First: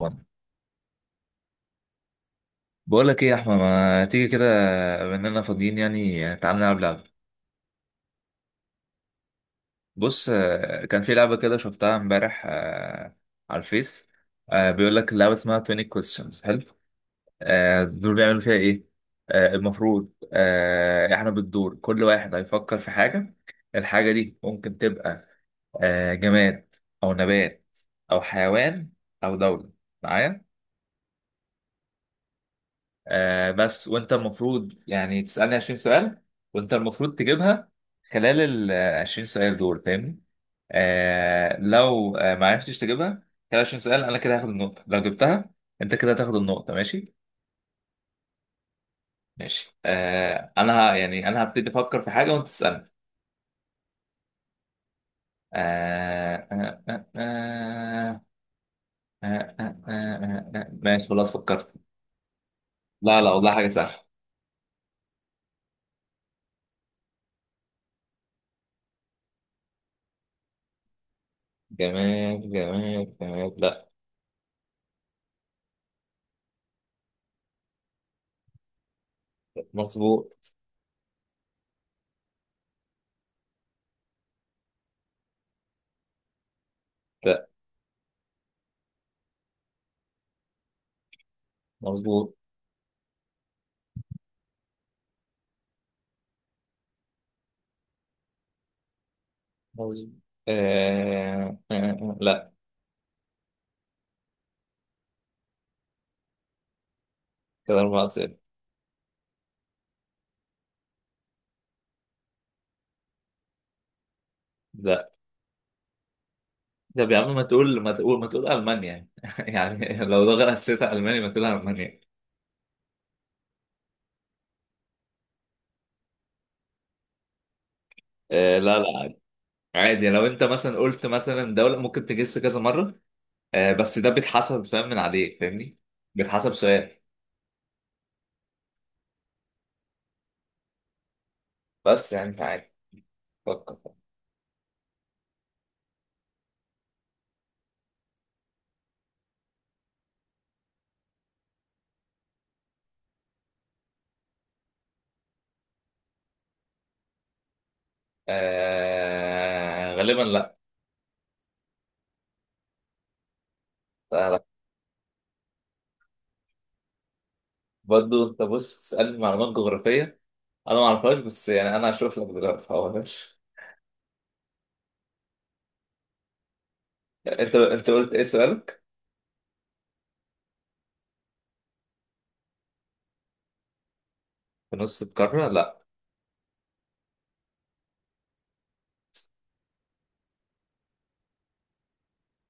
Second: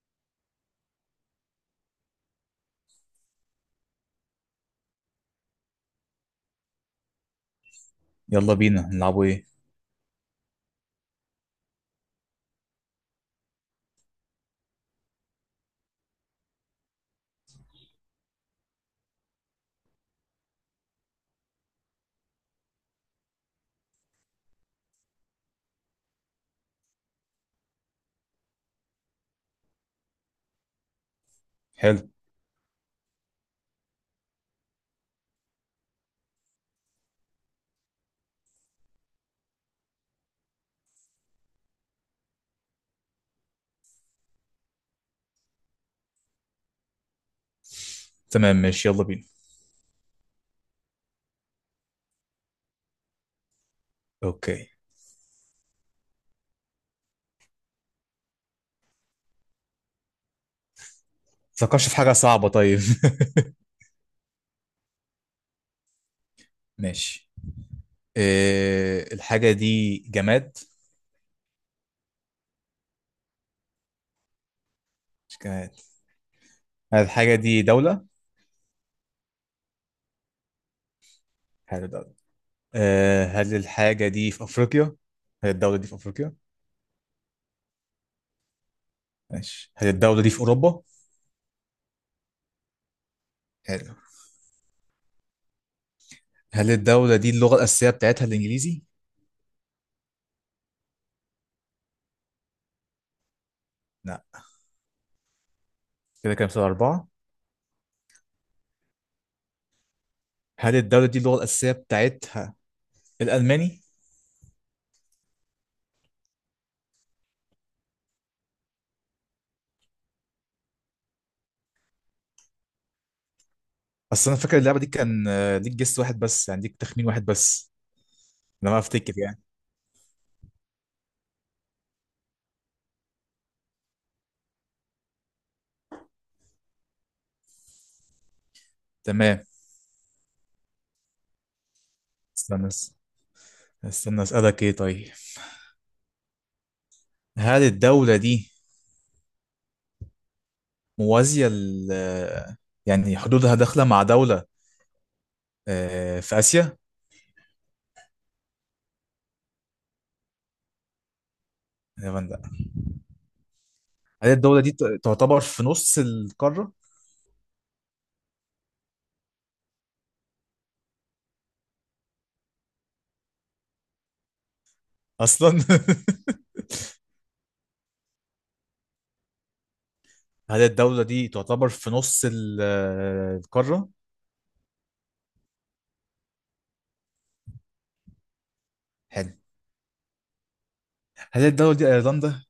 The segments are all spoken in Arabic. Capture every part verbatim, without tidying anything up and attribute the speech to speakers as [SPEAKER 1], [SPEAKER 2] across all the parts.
[SPEAKER 1] بقول لك ايه يا احمد، ما تيجي كده؟ بما اننا فاضيين يعني تعال نلعب لعبه.
[SPEAKER 2] يلا بينا نلعبوا ايه؟
[SPEAKER 1] بص، آه، كان في لعبه كده شفتها امبارح، آه، على الفيس. آه، بيقول لك اللعبه اسمها عشرين questions، حلو. آه، دول بيعملوا فيها ايه؟ آه، المفروض آه، احنا بالدور كل واحد هيفكر في حاجه. الحاجه دي ممكن تبقى آه، جماد او نبات او حيوان او دوله. معايا؟
[SPEAKER 2] حلو،
[SPEAKER 1] آه بس وانت المفروض يعني تسألني عشرين سؤال، وانت المفروض تجيبها خلال ال عشرين سؤال دول، فاهمني؟ آه لو آه ما عرفتش تجيبها خلال عشرين سؤال، انا كده هاخد النقطة. لو جبتها انت كده هتاخد النقطة. ماشي؟
[SPEAKER 2] تمام ماشي يلا بينا.
[SPEAKER 1] ماشي، آه انا ه- يعني انا هبتدي افكر في حاجة وانت تسألني.
[SPEAKER 2] اوكي،
[SPEAKER 1] آه آه آه آه آه آه آه آه. آه، آه، ماشي، خلاص فكرت.
[SPEAKER 2] فكرش في حاجة صعبة طيب.
[SPEAKER 1] لا، لا، والله حاجة سهلة.
[SPEAKER 2] ماشي. إيه الحاجة دي؟ جماد؟
[SPEAKER 1] جمال، جمال، جمال، لا.
[SPEAKER 2] مش جماد. هل الحاجة دي دولة؟
[SPEAKER 1] مظبوط.
[SPEAKER 2] حلو دولة. إيه، هل الحاجة دي في أفريقيا؟ هل الدولة دي في أفريقيا؟
[SPEAKER 1] لا.
[SPEAKER 2] ماشي، هل الدولة دي في أوروبا؟
[SPEAKER 1] مظبوط.
[SPEAKER 2] حلو. هل الدولة دي اللغة الأساسية بتاعتها الإنجليزي؟
[SPEAKER 1] عظيم. آه آه آه لا.
[SPEAKER 2] لا؟ كده كام سؤال، أربعة.
[SPEAKER 1] كده أربعة صفر.
[SPEAKER 2] هل الدولة دي اللغة الأساسية بتاعتها الألماني؟
[SPEAKER 1] لا. طب يا عم، ما تقول ما تقول ما تقول ألمانيا يعني لو ده غير حسيتها ألمانيا ما تقول ألمانيا.
[SPEAKER 2] أصل أنا فاكر اللعبة دي كان آه، ليك جس واحد بس، يعني ليك تخمين واحد بس
[SPEAKER 1] آه لا،
[SPEAKER 2] لما
[SPEAKER 1] لا،
[SPEAKER 2] افتكر
[SPEAKER 1] عادي.
[SPEAKER 2] يعني.
[SPEAKER 1] عادي لو أنت مثلا قلت مثلا دولة ممكن تجس كذا مرة. آه بس ده بيتحسب، فاهم؟ من عليك، فاهمني. بيتحسب سؤال.
[SPEAKER 2] تمام.
[SPEAKER 1] بس يعني أنت
[SPEAKER 2] استنى
[SPEAKER 1] عادي.
[SPEAKER 2] اس-
[SPEAKER 1] فكر.
[SPEAKER 2] استنى اسالك ايه طيب. هل الدوله دي موازيه ل، يعني حدودها داخله مع دوله آه، في اسيا؟
[SPEAKER 1] آه غالبا لا.
[SPEAKER 2] يا من لا.
[SPEAKER 1] لا،
[SPEAKER 2] هل
[SPEAKER 1] لا.
[SPEAKER 2] الدوله دي ت- تعتبر في نص القاره
[SPEAKER 1] برضه أنت بص، تسألني معلومات جغرافية أنا ما أعرفهاش، بس يعني أنا هشوف لك دلوقتي هقولها.
[SPEAKER 2] اصلا؟
[SPEAKER 1] أنت أنت قلت إيه سؤالك؟
[SPEAKER 2] هل الدوله دي تعتبر في نص ال- آه، القاره؟
[SPEAKER 1] في نص القارة، لا.
[SPEAKER 2] حلو. هل الدوله دي ايرلندا؟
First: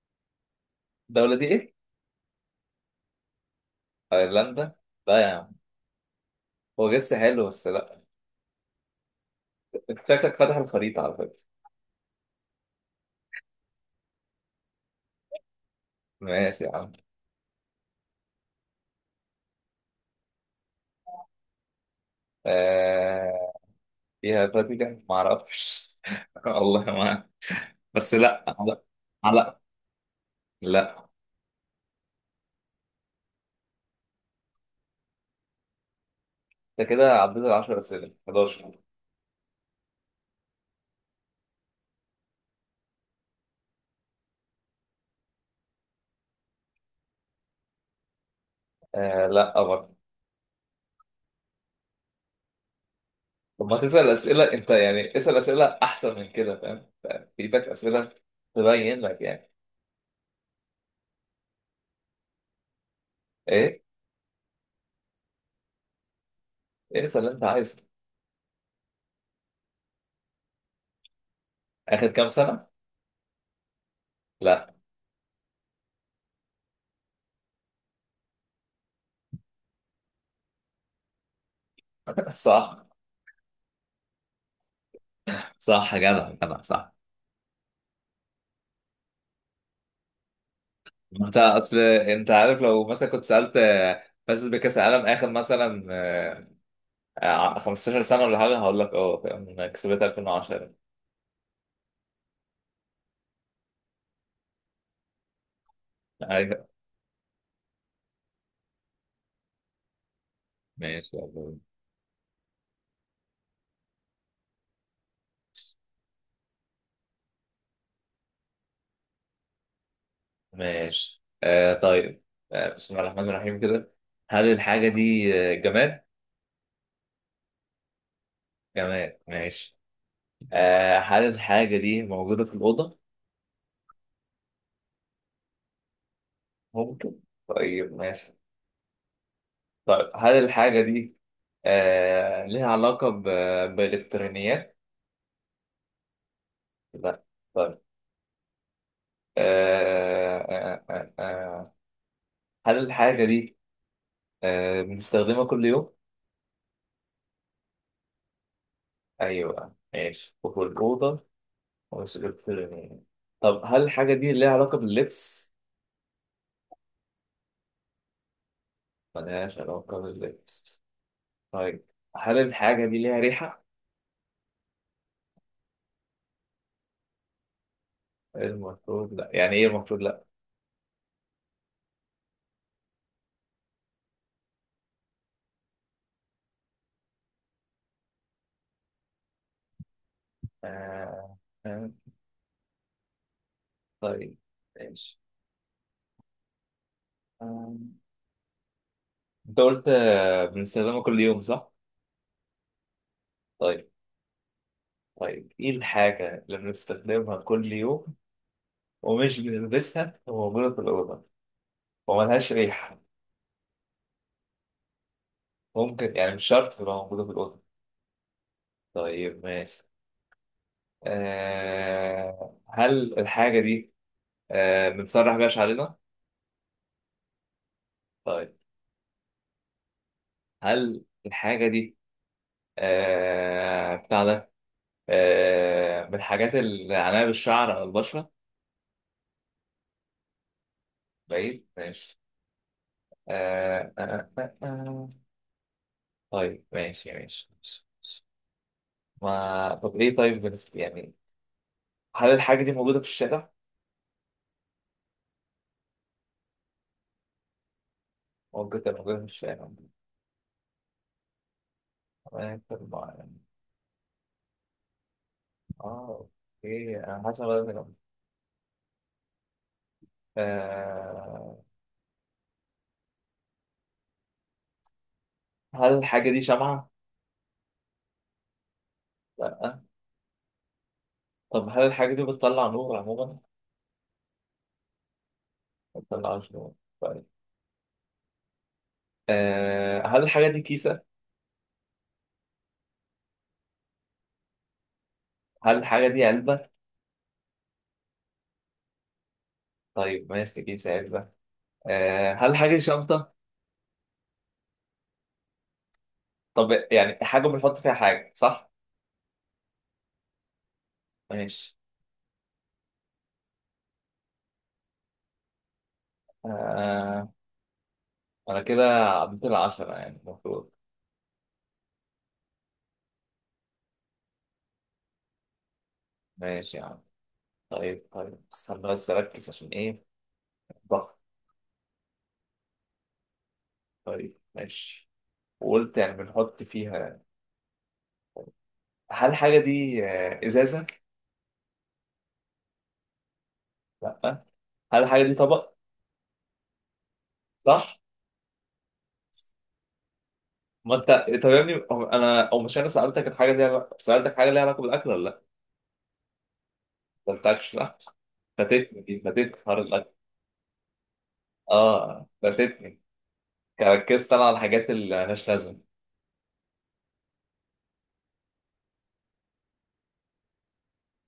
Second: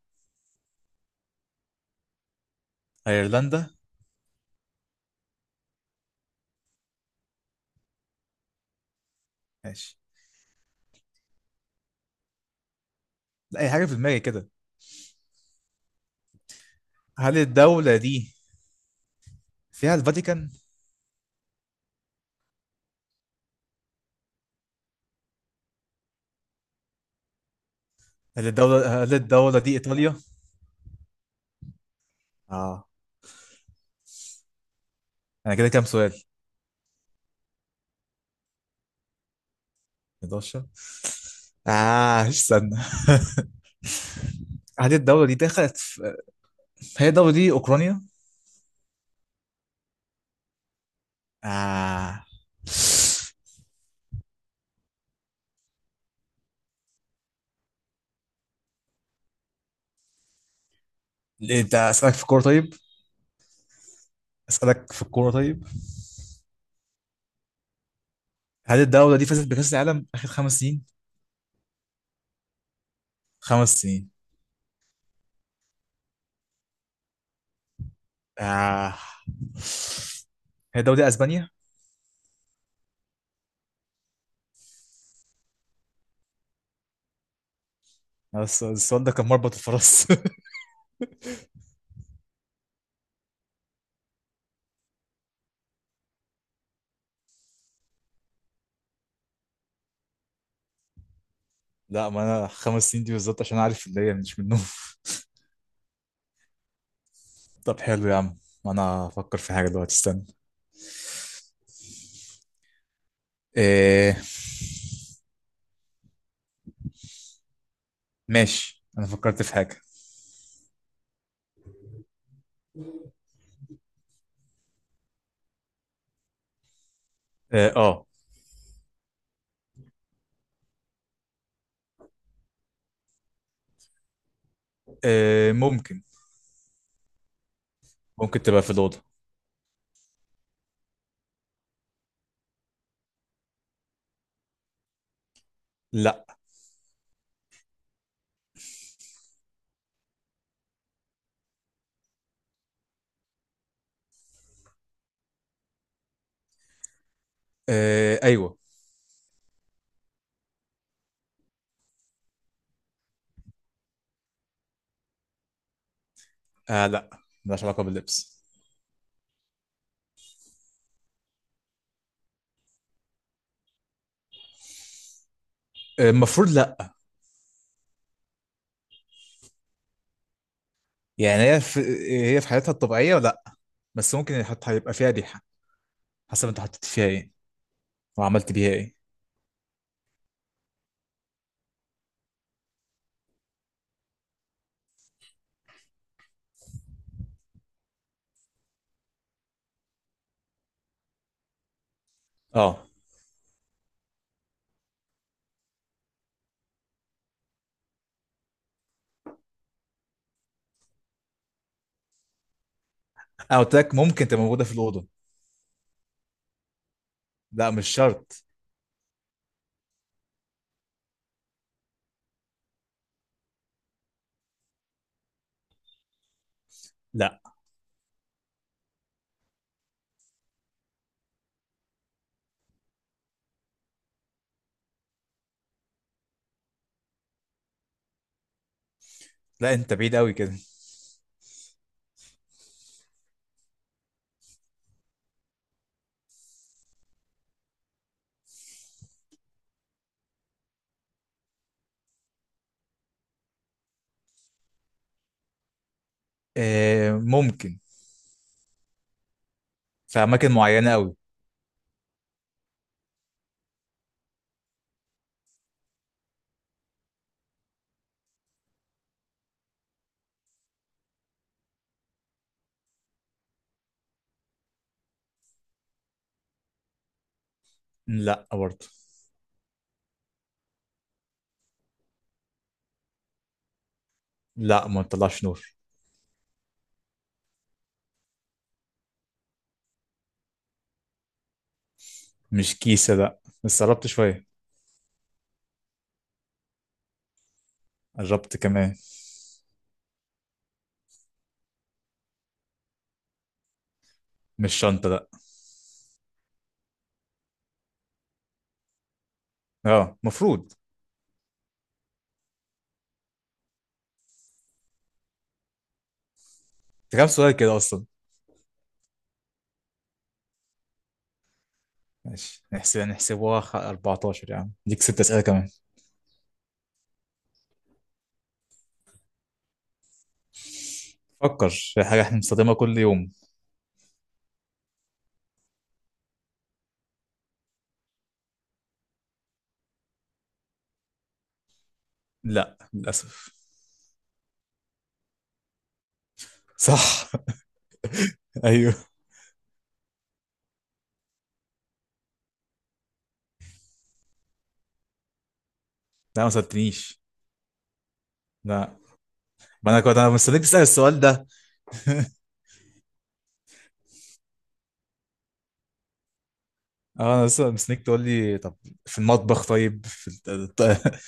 [SPEAKER 1] الدولة دي ايه؟
[SPEAKER 2] ايرلندا؟
[SPEAKER 1] ايرلندا؟ لا يا عم. هو جس حلو بس لا.
[SPEAKER 2] ماشي،
[SPEAKER 1] انت شكلك فاتح الخريطة على فكرة.
[SPEAKER 2] لا اي حاجه في دماغي كده.
[SPEAKER 1] ماشي يا عم.
[SPEAKER 2] هل الدوله دي فيها الفاتيكان؟
[SPEAKER 1] آه... فيها فاتيكان ما اعرفش والله ما أعرف. بس لا،
[SPEAKER 2] هل
[SPEAKER 1] لا.
[SPEAKER 2] الدوله هل
[SPEAKER 1] آه،
[SPEAKER 2] الدوله
[SPEAKER 1] لا.
[SPEAKER 2] دي ايطاليا؟
[SPEAKER 1] لا.
[SPEAKER 2] اه. انا كده كام سؤال؟
[SPEAKER 1] انت كده عديت ال عشرة اسئلة، حداشر.
[SPEAKER 2] أحد عشر؟ اه استنى. هذه الدولة دي دخلت في... هي الدولة دي أوكرانيا؟
[SPEAKER 1] آه لا برضه.
[SPEAKER 2] آه.
[SPEAKER 1] طب ما تسأل اسئلة انت، يعني اسأل اسئلة احسن من كده، فاهم؟ في ايدك اسئلة، تبين لك يعني.
[SPEAKER 2] ليه؟ انت اسالك في الكوره طيب؟
[SPEAKER 1] ايه؟
[SPEAKER 2] اسالك في الكوره طيب.
[SPEAKER 1] إيه، اسأل اللي انت عايزه.
[SPEAKER 2] هل الدوله دي فازت بكاس العالم اخر خمس سنين؟
[SPEAKER 1] اخر كام سنة؟
[SPEAKER 2] خمس سنين.
[SPEAKER 1] لا.
[SPEAKER 2] آه. هي الدوله دي اسبانيا؟
[SPEAKER 1] صح. صح يا جدع، جدع، صح.
[SPEAKER 2] بس السؤال ده كان مربط الفرس.
[SPEAKER 1] ما انت اصل انت عارف، لو مثلا كنت سالت آه، فاز بكاس العالم اخر مثلا، آه، آه، خمسة عشر سنه ولا حاجه، هقول لك اه فاهم، انا كسبتها ألفين وعشرة.
[SPEAKER 2] لا، ما انا خمس سنين دي بالظبط عشان عارف اللي هي مش منهم.
[SPEAKER 1] ايوه،
[SPEAKER 2] طب حلو يا عم، انا افكر في حاجه دلوقتي استنى.
[SPEAKER 1] ماشي، يلا.
[SPEAKER 2] إيه؟ ماشي انا فكرت في حاجه.
[SPEAKER 1] ماشي، آه طيب. آه بسم الله الرحمن الرحيم كده. هل الحاجه دي آه، جماد؟
[SPEAKER 2] اه آه.
[SPEAKER 1] جماد، ماشي. آه هل الحاجه دي موجوده في الاوضه؟
[SPEAKER 2] آه، ممكن.
[SPEAKER 1] ممكن. طيب ماشي.
[SPEAKER 2] ممكن تبقى في الاوضه.
[SPEAKER 1] طيب هل الحاجه دي آه ليها علاقه ب- بالالكترونيات؟
[SPEAKER 2] لا.
[SPEAKER 1] لا. طيب. آه، آه، آه، آه. آه، هل الحاجة دي آه، بنستخدمها كل يوم؟
[SPEAKER 2] آه ايوه.
[SPEAKER 1] أيوه ماشي، وفي الأوضة. وسجلت. طب هل الحاجة دي ليها علاقة باللبس؟
[SPEAKER 2] آه لا، ملهاش علاقه باللبس.
[SPEAKER 1] ملهاش علاقة باللبس. طيب. هل الحاجة دي ليها ريحة؟
[SPEAKER 2] آه، المفروض لا.
[SPEAKER 1] المفروض لأ. يعني إيه المفروض لأ؟
[SPEAKER 2] يعني هي في، هي في حالتها الطبيعيه لا، بس ممكن حت- هيبقى فيها ريحه حسب انت حطيت فيها ايه وعملت بيها ايه.
[SPEAKER 1] آه، آه، طيب ماشي. آه، أنت قلت آه، بنستخدمها كل يوم صح؟
[SPEAKER 2] اه.
[SPEAKER 1] طيب، طيب، إيه الحاجة اللي بنستخدمها كل يوم ومش بنلبسها وموجودة في الأوضة؟ وملهاش ريحة؟
[SPEAKER 2] انا قلت لك ممكن تبقى موجوده في الاوضه.
[SPEAKER 1] ممكن يعني مش شرط تبقى موجودة في الأوضة.
[SPEAKER 2] لا مش شرط.
[SPEAKER 1] طيب ماشي. أه هل الحاجة دي أه بنسرح بيها شعرنا؟
[SPEAKER 2] لا،
[SPEAKER 1] طيب. هل الحاجة دي أه بتاع ده أه من الحاجات اللي عليها بالشعر أو البشرة؟
[SPEAKER 2] لا انت بعيد قوي كده.
[SPEAKER 1] بعيد ماشي. أه أه أه أه. آه. طيب، ماشي، ماشي، ماشي، ماشي. ما طب إيه طيب، بنس... يعني، هل الحاجة دي موجودة في الشارع؟
[SPEAKER 2] آه ممكن،
[SPEAKER 1] ممكن تبقى موجودة في
[SPEAKER 2] في اماكن معينه قوي.
[SPEAKER 1] الشارع. اه. اوكي، انا حاسس إن أنا بدأت أجمع. آه هل الحاجة دي شمعة؟
[SPEAKER 2] لا برضه.
[SPEAKER 1] لا. طب هل الحاجة دي بتطلع نور عموما؟
[SPEAKER 2] لا ما بتطلعش نور.
[SPEAKER 1] ما بتطلعش نور. طيب. آه هل الحاجة دي كيسة؟
[SPEAKER 2] مش كيسه لا، بس قربت شويه.
[SPEAKER 1] هل الحاجة دي علبة؟
[SPEAKER 2] قربت كمان.
[SPEAKER 1] طيب ماشي، كيسة، علبة. آه هل الحاجة دي شنطة؟
[SPEAKER 2] مش شنطة لا.
[SPEAKER 1] طب يعني حاجة بنحط فيها حاجة صح؟
[SPEAKER 2] اه المفروض.
[SPEAKER 1] ماشي.
[SPEAKER 2] ده كام
[SPEAKER 1] آه
[SPEAKER 2] سؤال كده اصلا؟
[SPEAKER 1] أنا كده عديت العشرة يعني المفروض.
[SPEAKER 2] ماشي نحسب نحسبوها خ- أربعة عشر يا عم، ليك ست اسئلة كمان.
[SPEAKER 1] ماشي يا عم. طيب، طيب، استنى بس أركز، عشان إيه؟ ضغط.
[SPEAKER 2] فكر في حاجة احنا بنستخدمها كل يوم.
[SPEAKER 1] طيب ماشي، وقلت يعني بنحط فيها. هل الحاجة دي آه، إزازة؟
[SPEAKER 2] لا للأسف.
[SPEAKER 1] لأ. هل الحاجة دي طبق؟
[SPEAKER 2] صح؟
[SPEAKER 1] صح؟
[SPEAKER 2] ايوه.
[SPEAKER 1] ما أنت طب يا ابني، أو- أنا أو مش أنا سألتك الحاجة دي عل- سألتك حاجة ليها علاقة بالأكل ولا لأ؟
[SPEAKER 2] لا ما سألتنيش.
[SPEAKER 1] ما أنتكش صح؟
[SPEAKER 2] لا،
[SPEAKER 1] فاتتني دي فاتتني حوار
[SPEAKER 2] ما انا
[SPEAKER 1] الأكل.
[SPEAKER 2] كنت انا مستنيك تسأل السؤال ده.
[SPEAKER 1] آه فاتتني. ركزت أنا على الحاجات اللي مالهاش لازمة.
[SPEAKER 2] اه انا لسه مستنيك تقول لي طب في المطبخ، طيب في الت- الت-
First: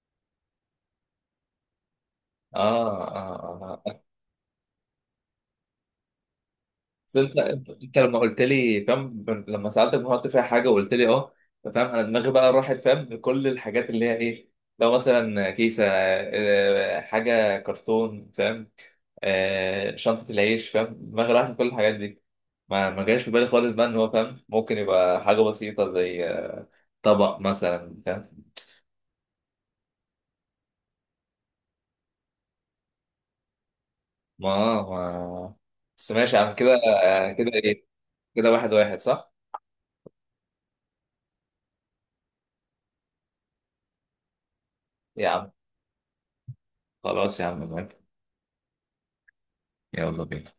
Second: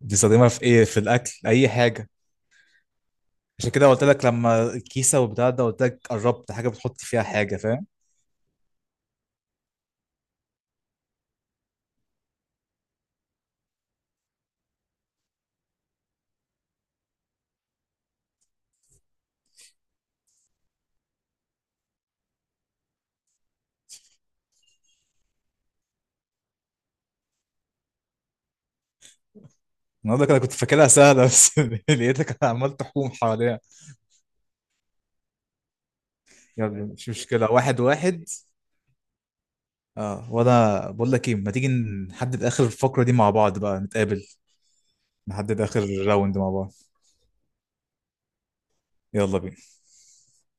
[SPEAKER 2] بتستخدمها في ايه؟ في الاكل اي حاجة.
[SPEAKER 1] آه آه
[SPEAKER 2] عشان
[SPEAKER 1] آه
[SPEAKER 2] كده
[SPEAKER 1] آه.
[SPEAKER 2] قلت لك لما الكيسة وبتاع ده، قلت لك قربت، حاجة بتحط
[SPEAKER 1] بس
[SPEAKER 2] فيها
[SPEAKER 1] انت،
[SPEAKER 2] حاجة فاهم.
[SPEAKER 1] انت لما قلت لي فاهم، لما سالتك بحط فيها حاجه وقلت لي اه، فاهم، انا دماغي بقى راحت فاهم لكل الحاجات اللي هي ايه. لو مثلا كيسه، آه، حاجه كرتون، فاهم. آه، شنطه العيش، فاهم، دماغي راحت لكل الحاجات دي. ما ما جاش في بالي خالص بقى ان هو فاهم ممكن يبقى حاجه بسيطه زي طبق مثلا، فاهم.
[SPEAKER 2] النهارده كده كنت فاكرها سهلة، بس لقيتك عمال تحوم حواليها.
[SPEAKER 1] ما ما بس ماشي يا عم كده.
[SPEAKER 2] يلا مش
[SPEAKER 1] آه، كده
[SPEAKER 2] مشكلة، واحد
[SPEAKER 1] ايه؟
[SPEAKER 2] واحد.
[SPEAKER 1] كده واحد واحد صح.
[SPEAKER 2] اه وانا بقول لك ايه، ما تيجي نحدد اخر الفقرة دي مع بعض بقى، نتقابل
[SPEAKER 1] يا عم.
[SPEAKER 2] نحدد اخر راوند مع بعض.
[SPEAKER 1] خلاص يا عم، موافق.
[SPEAKER 2] يلا بينا.
[SPEAKER 1] يلا بينا.